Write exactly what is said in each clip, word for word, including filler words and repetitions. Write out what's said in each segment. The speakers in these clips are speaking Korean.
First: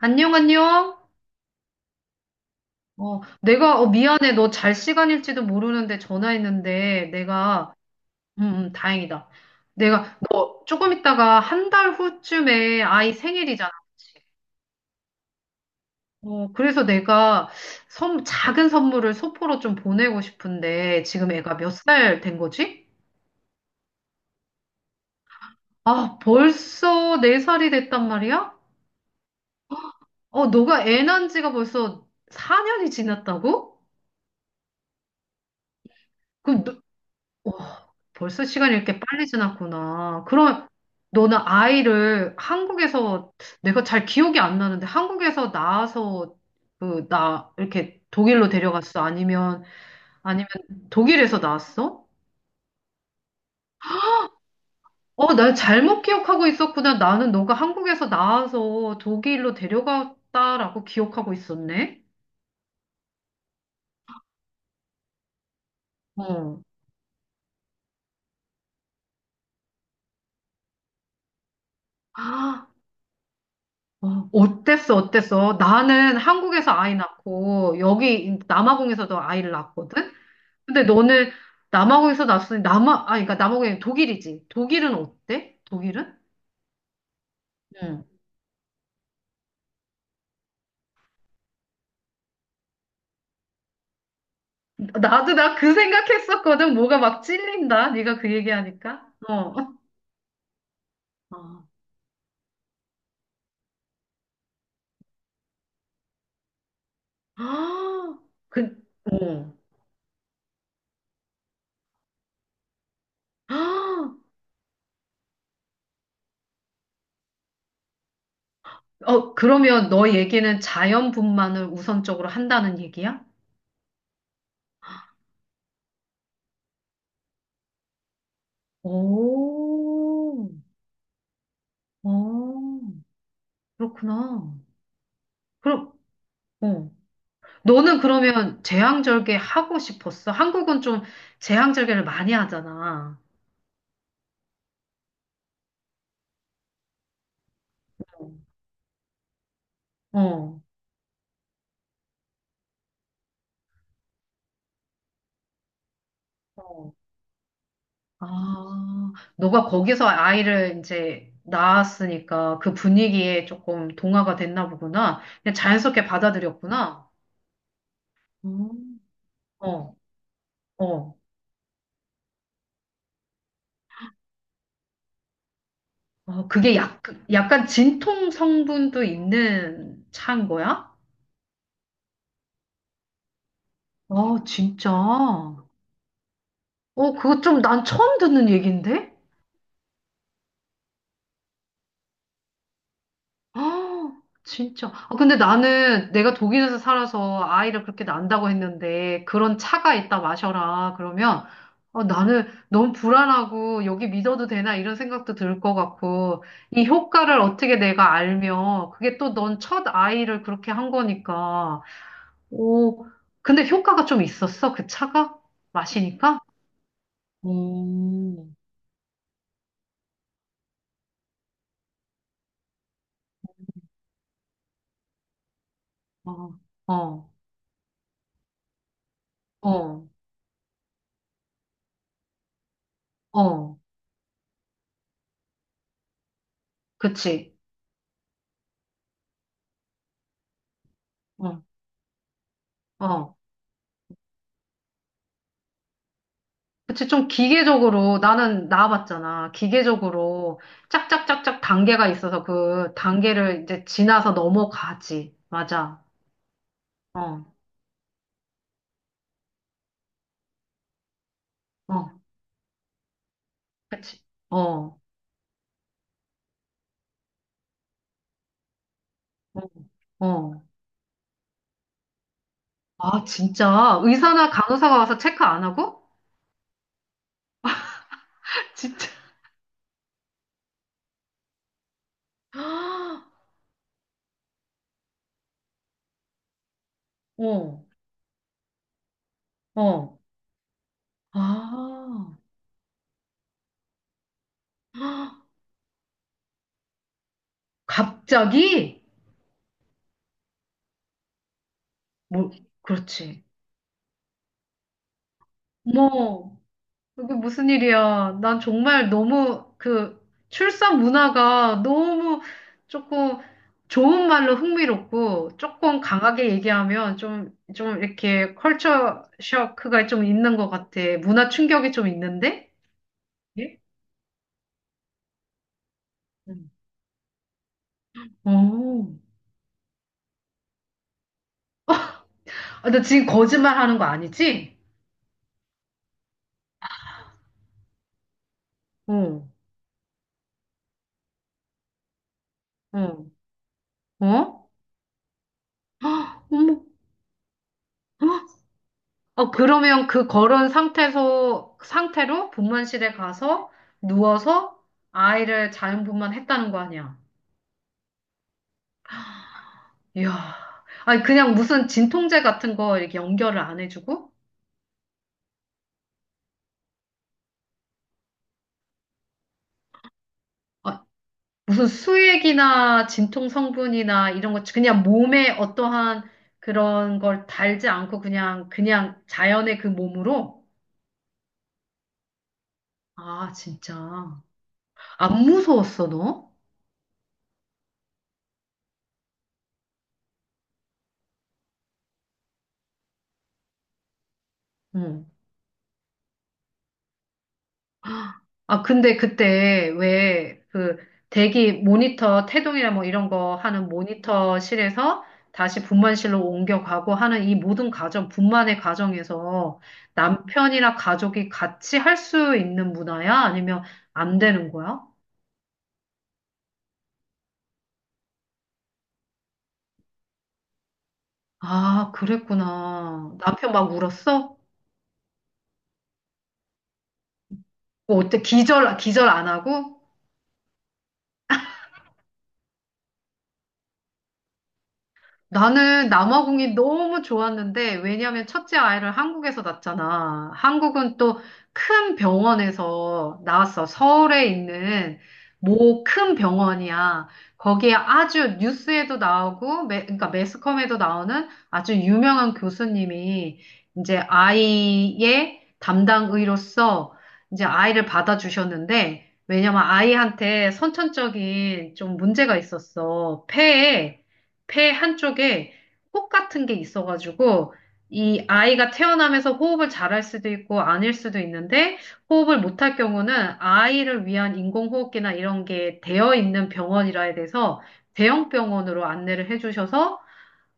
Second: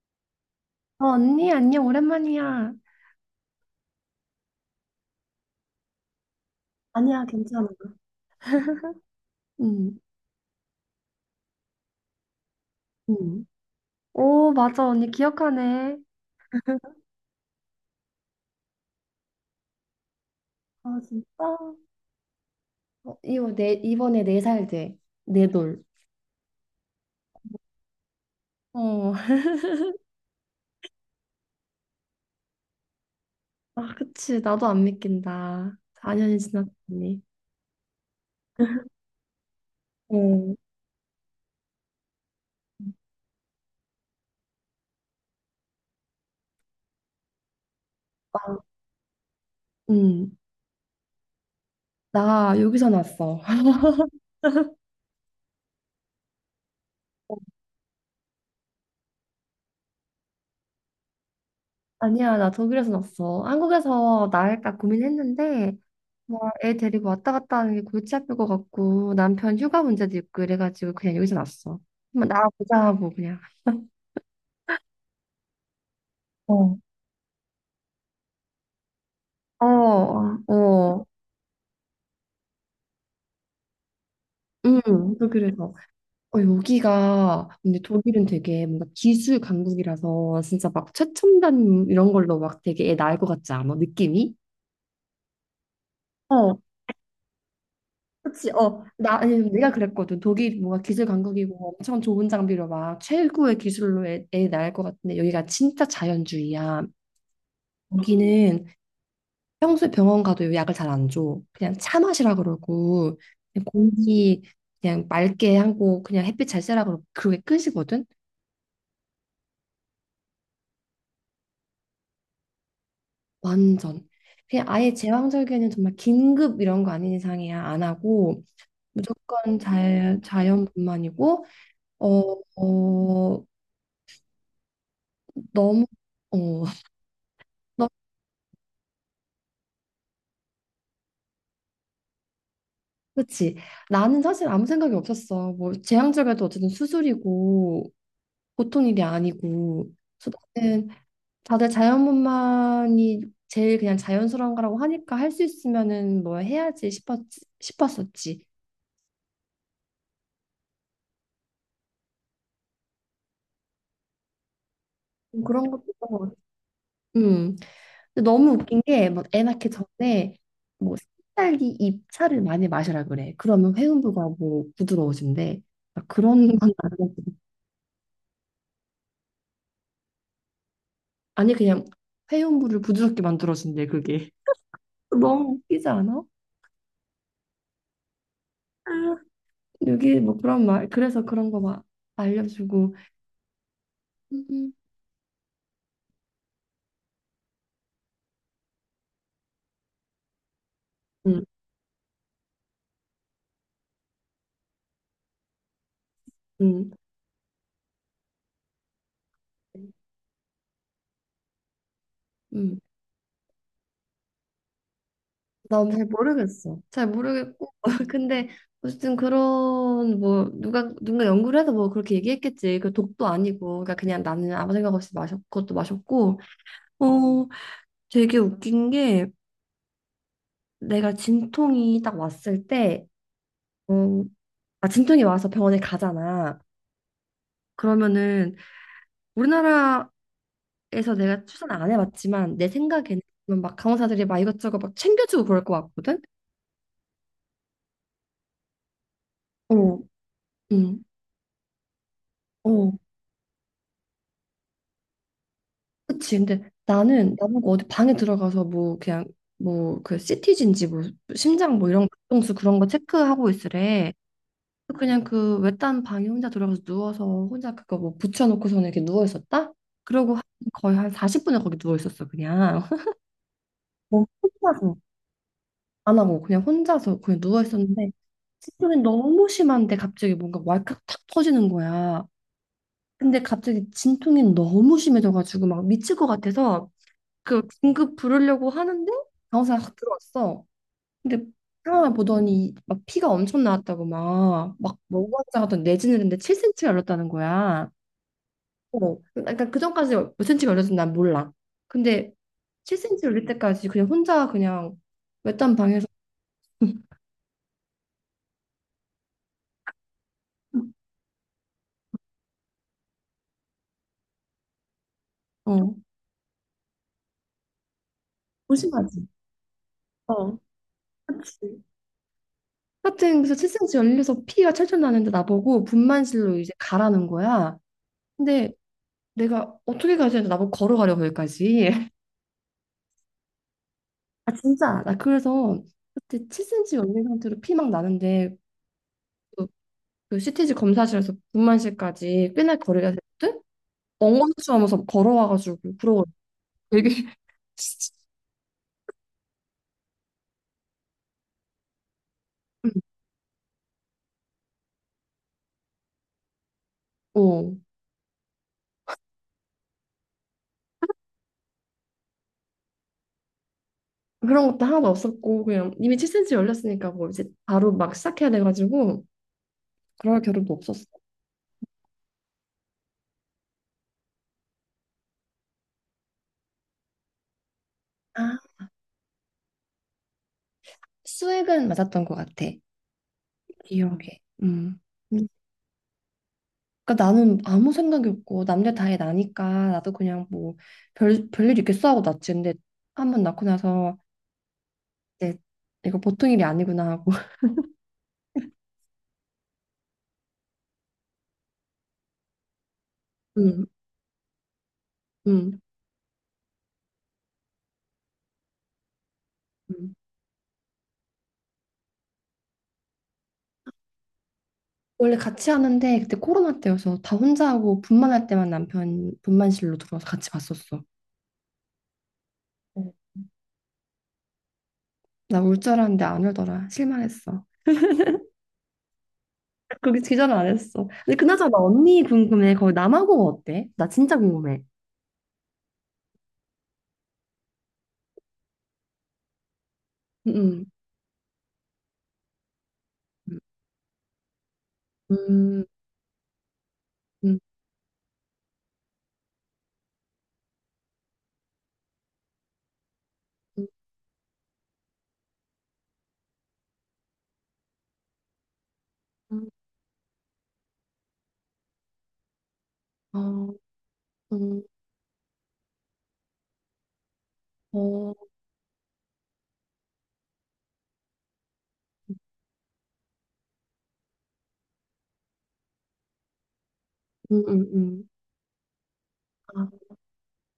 안녕, 안녕. 어, 언니, 안녕, 오랜만이야. 어, 내가, 어, 미안해. 너 잘 시간일지도 모르는데 전화했는데, 아니야, 괜찮아. 내가, 음, 음, 다행이다. 응, 내가, 너 조금 있다가 한 달 후쯤에 아이 응. 생일이잖아. 그치? 오, 맞아, 언니, 기억하네. 어, 그래서 내가 선, 작은 선물을 소포로 좀 보내고 아, 싶은데, 지금 진짜? 애가 몇 살 된 거지? 어, 이거 내, 이번에 네 살 돼. 네 돌. 아, 벌써 네살이 됐단 말이야? 어, 어, 너가 애 낳은 지가 벌써 사 년이 지났다고? 아, 그치, 나도 안 믿긴다. 사 년이 그럼 너, 지났더니. 어, 벌써 시간이 이렇게 빨리 지났구나. 어, 그럼 너는 아이를 한국에서 내가 잘 기억이 안 나는데 한국에서 낳아서 그 나 이렇게 독일로 나, 데려갔어? 아니면 응, 아니면 독일에서 낳았어? 나 여기서 났어. 어, 나 잘못 기억하고 있었구나. 나는 너가 한국에서 낳아서 독일로 데려갔다라고 기억하고 있었네. 아니야, 나 독일에서 났어. 한국에서 나을까 고민했는데, 뭐, 어. 애 데리고 왔다 갔다 하는 게 골치 아플 것 같고, 남편 휴가 문제도 있고, 이래가지고 그냥 여기서 났어. 한번 아, 나가보자 하고, 그냥. 어, 어땠어? 어땠어? 나는 한국에서 어, 아이 낳고 여기 남아공에서도 아이를 어, 낳았거든. 근데 어, 너는 남아공에서 났으니 남아 아 그러니까 남아공이 독일이지. 독일은 음, 어때? 독일에서. 독일은? 어, 여기가, 근데 응. 독일은 되게 뭔가 기술 강국이라서, 진짜 막 최첨단 이런 걸로 막 되게 애 낳을 것 같지 않아? 느낌이? 나도 나 그 어, 생각했었거든. 뭐가 막 찔린다. 네가 그 그치, 어, 얘기하니까. 나, 아니, 어. 내가 그랬거든. 독일 뭔가 기술 아, 강국이고 엄청 좋은 장비로 막 최고의 기술로 애, 애 낳을 것 같은데 여기가 진짜 자연주의야. 아, 여기는 그, 어. 평소에 병원 가도 약을 잘 안 줘. 그냥 차 마시라 그러고, 아, 그냥 공기 그냥 맑게 하고, 그냥 햇빛 잘 쐬라 그러고, 그게 끝이거든? 어, 그러면 너 얘기는 자연분만을 우선적으로 한다는 얘기야? 완전. 그냥 아예 제왕절개는 정말 긴급 이런 거 아닌 이상이야. 안 하고, 무조건 자, 오, 자연뿐만이고, 어, 어, 어, 그렇구나. 너무, 그럼, 어. 어. 너는 그러면 제왕절개 하고 싶었어? 한국은 좀 제왕절개를 많이 하잖아. 그치? 나는 사실 아무 생각이 없었어. 뭐 재앙절개도 어쨌든 수술이고 보통 일이 아니고. 그래서 어. 나는 다들 자연분만이 제일 그냥 자연스러운 거라고 하니까 할 수 있으면은 뭐 해야지 어. 싶었, 싶었었지. 아, 너가 거기서 아이를 이제 낳았으니까 그 분위기에 조금 동화가 됐나 보구나. 좀 그냥 그런 것도 자연스럽게 있던 것 같아. 받아들였구나. 음. 근데 너무 웃긴 음. 게 뭐 애 낳기 어, 전에 뭐 어. 산딸기 잎차를 많이 마시라 그래. 그러면 회음부가 뭐 부드러워진대. 나 어, 그런 건 그게 약, 아니고. 약간 진통 성분도 있는 차인 거야? 아니 그냥 회음부를 부드럽게 만들어준대 그게. 어, 진짜. 너무 어, 웃기지 않아? 그거 좀 난 처음 듣는 아. 얘긴데? 여기 뭐 그런 말 그래서 그런 거 막 알려주고. 아, 음, 진짜. 아, 근데 나는 내가 독일에서 살아서 아이를 그렇게 낳는다고 했는데 그런 차가 있다 마셔라. 음, 그러면 어, 나는 너무 불안하고 여기 믿어도 되나 이런 생각도 들 것 같고 이 음, 효과를 어떻게 내가 알면 그게 또 넌 첫 아이를 그렇게 한 거니까. 음. 오, 근데 효과가 좀 있었어? 그 차가? 난 잘 마시니까? 모르겠어 잘 모르겠고 근데 오 어쨌든 그런 뭐 누가 누가 연구를 해서 뭐 그렇게 얘기했겠지 그 독도 아니고 그러니까 그냥 나는 아무 생각 없이 마셨 그것도 마셨고. 어, 어, 어 되게 웃긴 게, 어, 내가 진통이 딱 왔을 때, 어, 어 아 진통이 와서 병원에 가잖아. 그치. 그러면은 우리나라 에서 내가 어, 추천 안 해봤지만 내 생각에는 어. 막 간호사들이 막 이것저것 막 챙겨주고 그럴 것 같거든. 그치, 좀 기계적으로, 나는 나와봤잖아. 어, 기계적으로 응, 짝짝짝짝 단계가 있어서 어, 그 단계를 이제 지나서 넘어가지. 맞아. 그치. 근데 나는 어, 나보고 어디 방에 들어가서 뭐 그냥 뭐그티지인지 뭐 심장 뭐 이런 어, 박동수 그런 거 체크하고 있으래. 그치. 어, 그냥 그 외딴 방에 혼자 들어가서 누워서 혼자 그거 뭐 붙여놓고서는 이렇게 누워 어, 있었다. 그러고 한- 어. 거의 한 사십 분을 거기 누워 있었어 그냥. 아, 진짜? 뭐 의사나 혼자서 간호사가 와서 체크 안 하고? 안 하고 그냥 혼자서 그냥 누워 있었는데. 진통이 진짜. 너무 심한데 갑자기 뭔가 왈칵 탁 터지는 거야. 근데 갑자기 진통이 너무 심해져가지고 막 미칠 것 같아서 그 어, 긴급 부르려고 하는데 간호사가 확 어. 들어왔어. 근데 상황을 아, 보더니 막 피가 엄청 나왔다고 막 막 뭐가 하던 내진을 했는데 칠 센티미터가 열렸다는 거야. 갑자기? 어, 그러니까 그 전까지 몇 cm가 열렸는지 난 몰라. 근데 뭐, 칠 센티미터 열릴 그렇지. 때까지 그냥 혼자 그냥 외딴 방에서. 뭐, 이게 무슨 일이야? 난 정말 너무 그 출산 문화가 너무 조금 좋은 말로 흥미롭고 어, 조금 강하게 얘기하면 좀, 좀 이렇게 컬처 조심하지. 쇼크가 좀 있는 어, 것 같아. 문화 그치. 충격이 좀 있는데? 하여튼 그래서 예? 칠 센티미터 열려서 피가 철철 나는데 나보고 분만실로 이제 음. 가라는 거야. 근데 어. 내가 어떻게 가야 되는데 나보고 걸어가려고 거기까지. 아, 나 지금 거짓말 하는 거 아 아니지? 진짜 나 그래서 그때 칠 센티미터 열린 상태로 피 막 나는데, 어, 그, 그 씨티지 검사실에서 분만실까지 꽤나 거리가 어, 됐거든? 어? 엉거주춤하면서 걸어와가지고 그러고 어머. 되게. 어, 그러면 그 걸은 상태에서, 상태로 음, 분만실에 가서 누워서 아이를 자연분만했다는 거 아니야. 어 이야. 아니, 그냥 무슨 진통제 같은 거 이렇게 연결을 안 해주고, 그런 것도 하나도 없었고 그냥 이미 칠 센티미터 열렸으니까 뭐 이제 바로 막 시작해야 돼가지고 그럴 겨를도 아, 없었어. 무슨 수액이나 진통 성분이나 이런 거, 그냥 몸에 어떠한 그런 걸 달지 않고 아, 그냥, 그냥 자연의 그 몸으로? 수액은 맞았던 것 같아. 아, 기억에. 진짜. 음. 안 음. 무서웠어, 너? 그러니까 나는 아무 생각이 없고 남들 다해 나니까 나도 그냥 뭐 별, 별일 있겠어 하고 낳지. 근데 한번 낳고 나서 응. 이제 이거 보통 일이 아니구나 하고. 아, 근데 그때 왜 그 대기 모니터, 태동이나 뭐 이런 거 음, 하는 모니터실에서 음, 다시 분만실로 옮겨가고 하는 이 모든 과정, 분만의 과정에서 음. 남편이나 가족이 같이 할 수 있는 문화야? 아니면 안 되는 거야? 원래 같이 하는데 그때 코로나 때여서 다 혼자 하고 분만할 때만 남편 분만실로 들어와서 같이 봤었어. 아, 그랬구나. 남편 막 울었어? 나 울 줄 알았는데 안 울더라. 실망했어. 뭐 어때? 기절, 기절 안 하고? 거기 기절 안 했어. 근데 그나저나 언니 궁금해. 거기 남아공 어때? 나 진짜 궁금해. 나는 남아공이 너무 좋았는데, 왜냐면 첫째 아이를 한국에서 낳잖아. 응, 한국은 또 큰 병원에서 응. 낳았어. 서울에 있는 음, 모 큰 병원이야. 음, 거기에 아주 뉴스에도 나오고, 매, 그러니까 매스컴에도 나오는 아주 유명한 교수님이 이제 아이의 담당 의로서 이제 아이를 받아주셨는데, 음. 왜냐면 아이한테 선천적인 좀 문제가 있었어. 어, 폐에 음, 폐 한쪽에 혹 같은 게 있어가지고 어, 이 아이가 태어나면서 호흡을 잘 할 수도 있고 아닐 수도 있는데 호흡을 못 할 경우는 아이를 위한 인공호흡기나 이런 게 되어 있는 병원이라 음, 음, 해서 음. 대형 병원으로 안내를 아, 해주셔서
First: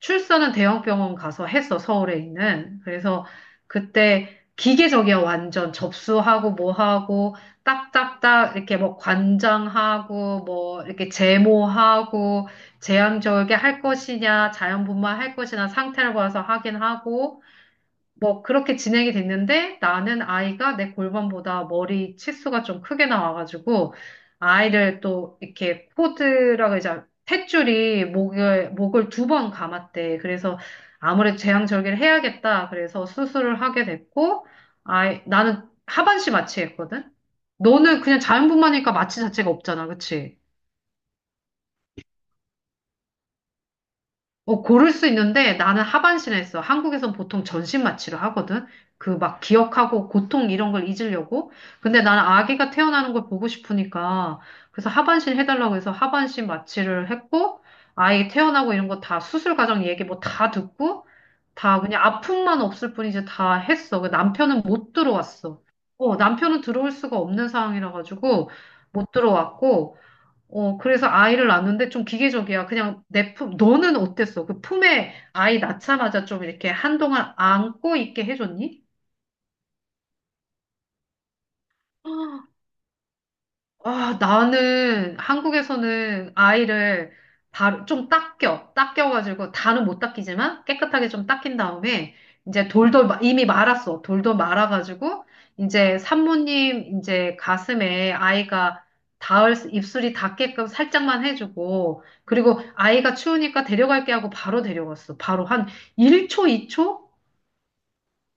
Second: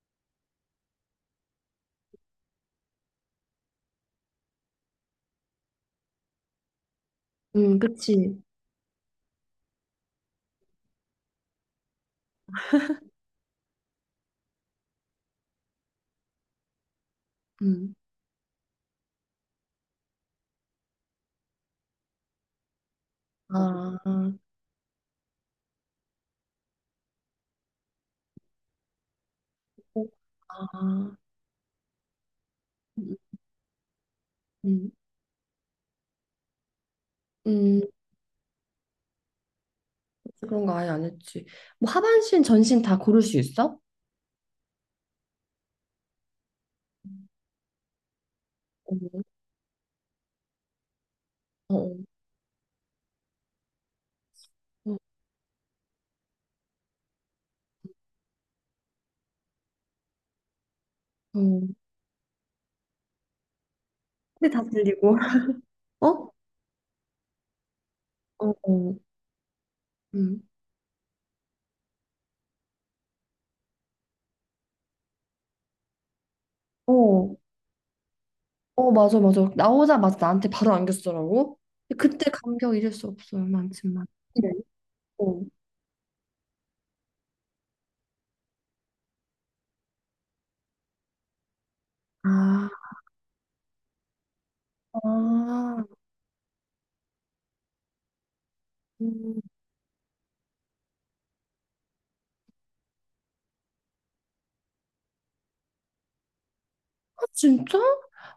출산은 대형 병원 가서 했어, 서울에 있는. 그래서 그때 기계적이야, 완전. 접수하고, 뭐 하고, 음, 그치. 딱딱딱, 이렇게 뭐 관장하고, 뭐, 이렇게 제모하고, 제왕절개 할 것이냐, 자연분만 할 것이냐, 상태를 봐서 하긴 하고, 음. 뭐 그렇게 진행이 됐는데 나는 아이가 내 골반보다 머리 치수가 좀 크게 아, 나와가지고 어, 아이를 또 이렇게 코드라고 이제 탯줄이 목을 목을 두 번 감았대. 그래서 아, 아무래도 재앙절개를 해야겠다. 그래서 음, 수술을 하게 됐고 음, 아이 나는 하반신 마취했거든. 음, 너는 그냥 자연분만이니까 마취 자체가 없잖아, 그치? 그런 거 아예 안 했지. 뭐 하반신, 전신 다 고를 수 있어? 어, 고를 수 있는데 나는 하반신에 했어. 한국에선 보통 전신 마취를 하거든. 그 어, 막 기억하고 고통 이런 걸 잊으려고. 어, 근데 나는 아기가 태어나는 걸 보고 싶으니까 그래서 어, 하반신 해달라고 해서 하반신 마취를 했고 아이 태어나고 이런 거 다 수술 과정 얘기 뭐 다 듣고 어. 다 그냥 아픔만 없을 뿐이지 다 했어. 그 근데 남편은 다 못 들리고. 들어왔어. 어? 어, 어, 남편은 들어올 수가 없는 상황이라 가지고 어, 못 들어왔고 음. 어, 그래서 아이를 낳는데 좀 기계적이야. 그냥 내 품, 너는 어땠어? 그 품에 아이 낳자마자 좀 이렇게 한동안 어, 안고 있게 해줬니? 어, 맞아, 맞아. 나오자마자 나한테 바로 안겼더라고. 근데 그때 감격 잊을 수 없어요, 많지만. 아, 네. 나는 어. 한국에서는 아이를 바로 좀 닦여, 닦여가지고 다는 못 닦이지만 깨끗하게 좀 닦인 다음에 아, 이제 돌돌 마- 이미 말았어. 돌돌 말아가지고 아, 이제 산모님 이제 가슴에 아이가 닿을 수- 입술이 닿게끔 살짝만 해주고 그리고 아이가 추우니까 데려갈게 하고 바로 데려갔어. 바로 한 일 초, 이 초? 아 진짜?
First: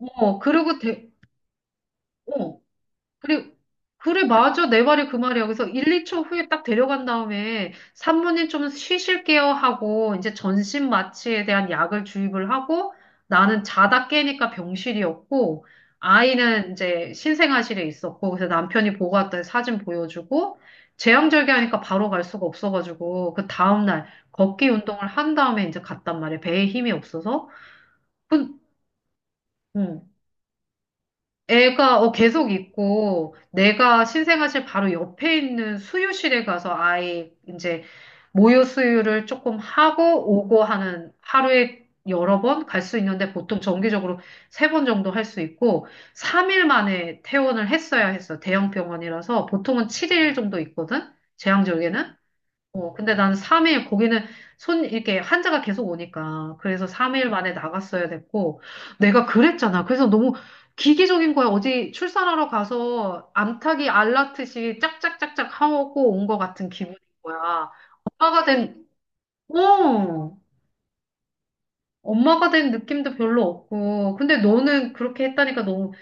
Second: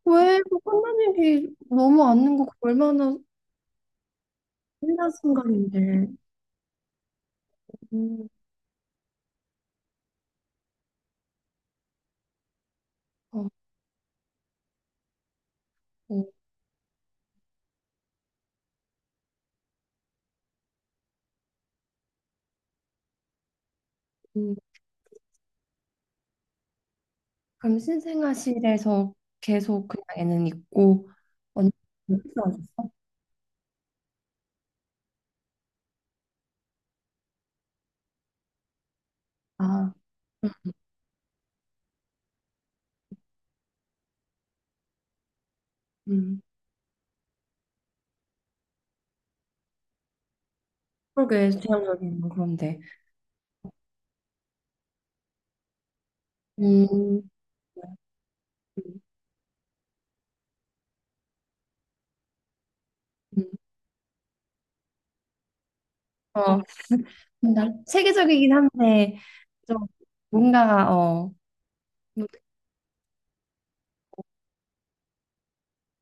어, 왜? 그 그러고 끝난 데, 일이 너무 않는 거 어, 얼마나 그래, 그래, 맞아. 내 말이 신난 그 말이야. 그래서 일, 순간인데. 이 초 후에 딱 데려간 다음에 음, 산모님 좀 쉬실게요 하고 이제 전신 마취에 대한 약을 주입을 하고 어, 나는 자다 깨니까 병실이었고 어, 아이는 이제 신생아실에 있었고 그래서 남편이 보고 왔더니 사진 보여주고 재앙절개하니까 바로 갈 수가 없어가지고 그 다음날 음. 걷기 운동을 한 다음에 이제 갔단 말이야. 배에 힘이 없어서. 그럼 그, 신생아실에서 계속 그냥 응. 애는 있고. 언니 애가 어, 어디서 계속 왔어? 있고 내가 신생아실 바로 옆에 있는 수유실에 가서 아이 이제 모유 수유를 조금 아, 하고 오고 하는 하루에 여러 번 갈 수 있는데 보통 정기적으로 세 번 정도 할 수 있고 음. 삼 일 만에 퇴원을 했어야 했어. 대형 병원이라서 보통은 칠 일 정도 있거든. 그러게 제한적에는. 제한적인 거 그런데. 어, 근데 난 삼 일, 거기는 손, 이렇게 환자가 계속 오니까. 그래서 음, 삼 일 만에 나갔어야 됐고. 음, 내가 그랬잖아. 그래서 너무 기기적인 거야. 어디 출산하러 가서 음. 암탉이 알라듯이 짝짝짝짝 하고 온 것 어, 같은 기분인 음, 나 거야. 엄마가 세계적이긴 된, 한데 좀 어! 뭔가 어. 엄마가 된 느낌도 별로 없고. 근데 너는 그렇게 했다니까 너무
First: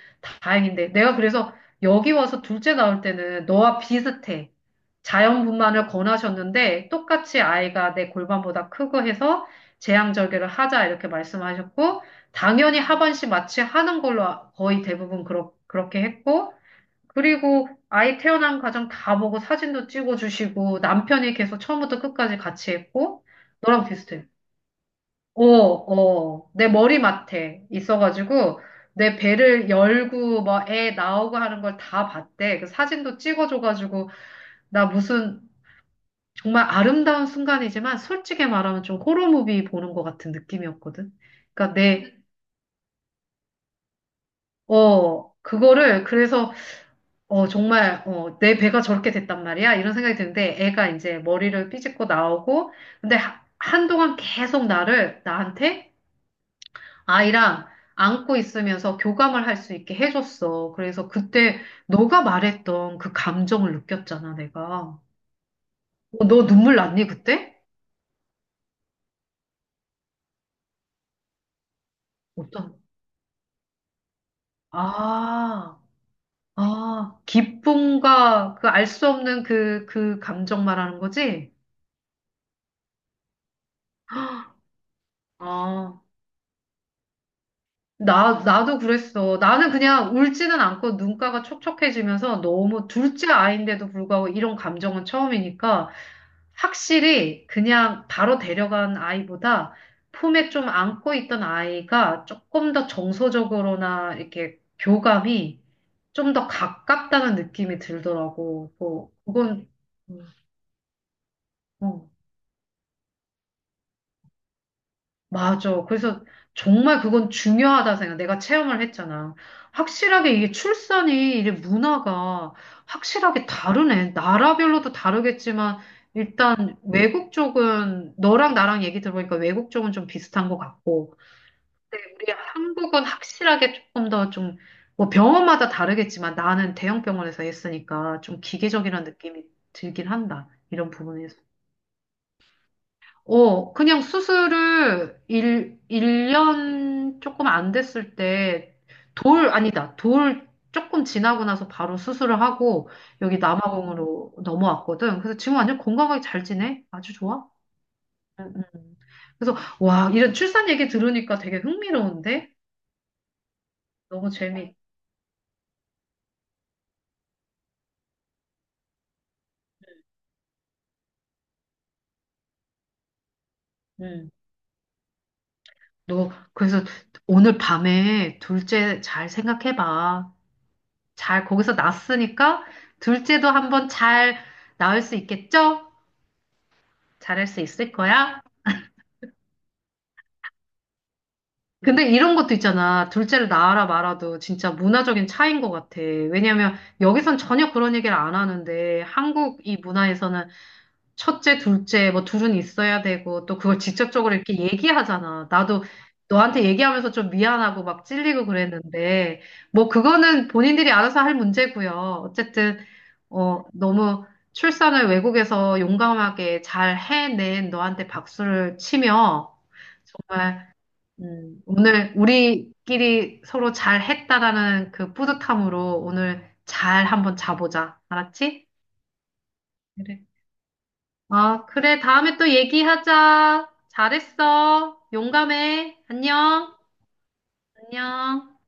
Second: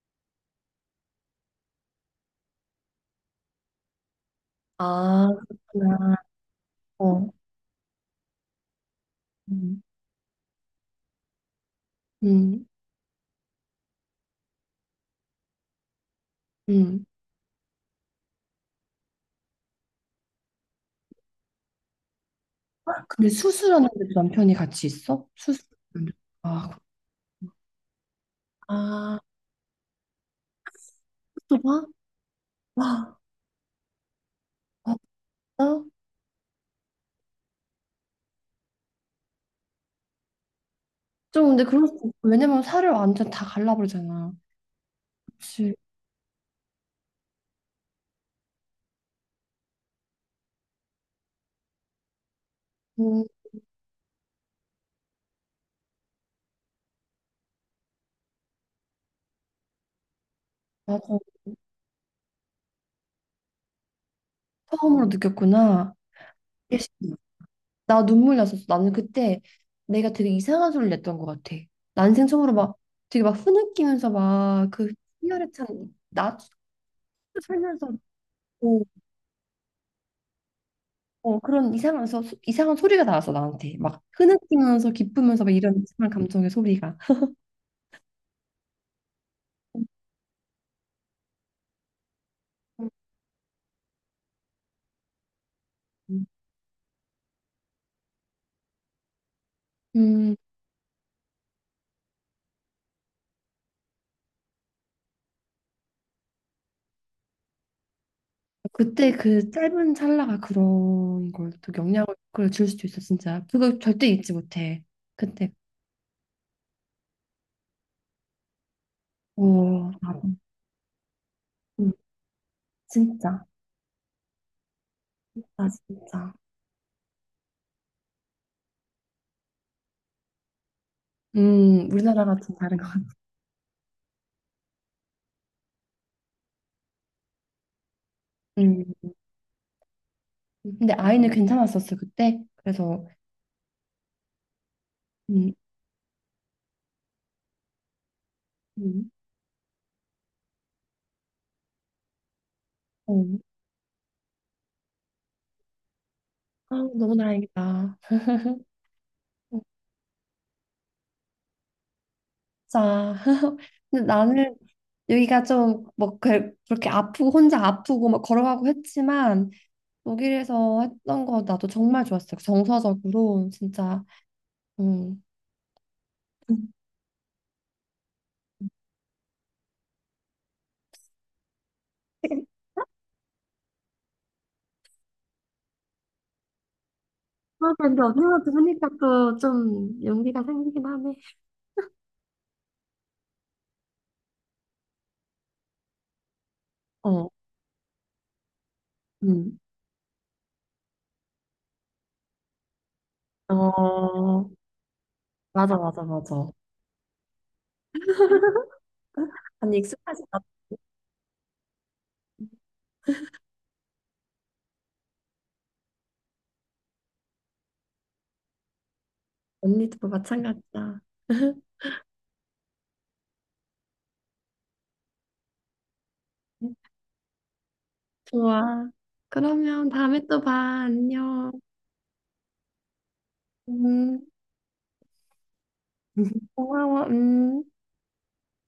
다행인데. 내가 그래서 여기 와서 둘째 낳을 때는 너와 비슷해. 아, 자연분만을 그렇구나. 권하셨는데 어. 똑같이 아이가 내 골반보다 크고 해서 음. 제왕절개를 하자 이렇게 말씀하셨고 음. 당연히 하반신 마취 하는 걸로 아, 거의 대부분 그렇, 그렇게 했고 음. 그리고 아이 태어난 과정 다 보고 사진도 찍어주시고 남편이 계속 처음부터 끝까지 같이 했고 근데 너랑 수술하는 데 도 비슷해. 남편이 같이 있어? 어, 수술. 어, 내 아, 머리맡에 있어가지고 내 아, 배를 열고 막 애 나오고 하는 걸 수술방? 다 봤대. 그 와, 사진도 찍어줘가지고 나 아, 무슨 진짜? 정말 아름다운 순간이지만 솔직히 말하면 좀 호러무비 보는 것 같은 느낌이었거든. 좀 근데 그러니까 그럴 수 있어. 내, 왜냐면 살을 완전 다 갈라버리잖아. 어, 그치. 그거를 그래서 어, 정말 어, 내 배가 저렇게 됐단 말이야. 이런 생각이 드는데 애가 이제 머리를 삐집고 나오고 근데 음, 하- 한동안 계속 나를 나한테 아이랑 안고 있으면서 교감을 할 수 있게 해줬어. 그래서 맞아. 그때 너가 말했던 그 감정을 느꼈잖아, 내가. 처음으로 느꼈구나. 어, 너 눈물 이게 났니, 심- 그때? 나 눈물 났었어. 나는 그때 내가 되게 이상한 소리를 냈던 것 같아. 난생 처음으로 막 어떤? 되게 막 흐느끼면서 막 그 희열에 아, 찬나 아, 살면서 기쁨과 그 뭐 알 수 없는 그, 그 감정 말하는 어, 거지? 그런 이상해서 소- 이상한 소리가 나왔어. 나한테 막 흐느끼면서 기쁘면서 막 이런 아, 이상한 감정의 소리가. 나, 나도 그랬어. 나는 그냥 울지는 않고 눈가가 촉촉해지면서 너무 둘째 아이인데도 불구하고 이런 감정은 처음이니까 음, 확실히 그냥 바로 데려간 아이보다 음, 품에 좀 안고 있던 아이가 조금 더 정서적으로나 이렇게 교감이 좀 더 가깝다는 느낌이 들더라고. 뭐, 그때 그 그건, 짧은 음, 찰나가 그런 걸 또 영향을 어. 그걸 줄 수도 있어. 진짜 그거 절대 잊지 못해 그때. 맞아. 그래서 정말 그건 중요하다 생각. 내가 체험을 했잖아. 오, 나도. 확실하게 이게 출산이 이게 음, 문화가 진짜. 확실하게 다르네. 나라별로도 아 다르겠지만 진짜. 일단 외국 쪽은 너랑 나랑 얘기 들어보니까 외국 쪽은 좀 비슷한 것 같고. 음 근데 우리 우리나라가 좀 다른 것 한국은 같아. 확실하게 조금 더 좀 뭐 병원마다 다르겠지만 나는 대형 병원에서 했으니까 좀 음. 기계적이라는 느낌이 들긴 한다. 이런 근데 아이는 부분에서. 괜찮았었어 그때 그래서. 어, 그냥 수술을 음, 일 1년 조금 안 됐을 때, 음, 돌, 아니다, 돌 조금 지나고 나서 바로 수술을 하고, 여기 어. 남아공으로 넘어왔거든. 그래서 지금 완전 건강하게 잘 아, 지내? 아주 너무 좋아? 다행이다. 응, 응. 자 그래서, 와, 이런 출산 얘기 들으니까 되게 흥미로운데? 짜 근데 너무 나는 재미, 여기가 좀뭐 그, 그렇게 아프고 혼자 아프고 막 걸어가고 했지만 독일에서 했던 거 나도 정말 좋았어요. 그 정서적으로 진짜. 응. 음. 너, 그래서 오늘 밤에 둘째 잘 생각해봐. 잘, 거기서 낳았으니까, 둘째도 한번 잘 낳을 수 있겠죠? 잘할 수 아, 있을 근데 어디 거야? 가서 하니까 또 좀 용기가 생기긴 하네. 근데 이런 것도 있잖아. 둘째를 낳아라 말아도 진짜 문화적인 차이인 것 같아. 왜냐면 어, 여기선 전혀 그런 얘기를 안 하는데 음. 한국 이 문화에서는 첫째, 둘째 뭐 둘은 있어야 되고 또 그걸 직접적으로 어, 이렇게 얘기하잖아. 맞아, 나도 맞아, 맞아. 너한테 얘기하면서 좀 미안하고 막 찔리고 그랬는데 아니, 뭐 익숙하지 않아. 그거는 본인들이 알아서 할 문제고요. 어쨌든 어 너무 출산을 외국에서 용감하게 잘 해낸 너한테 박수를 치며 언니도 마찬가지야. 음, 오늘 우리끼리 서로 잘 했다라는 그 뿌듯함으로 오늘 잘 한번 자보자. 알았지? 좋아. 그러면 다음에 그래. 또 봐. 안녕. 아, 그래. 다음에 또 얘기하자. 음, 잘했어. 용감해. 안녕. 고마워. 음. 안녕.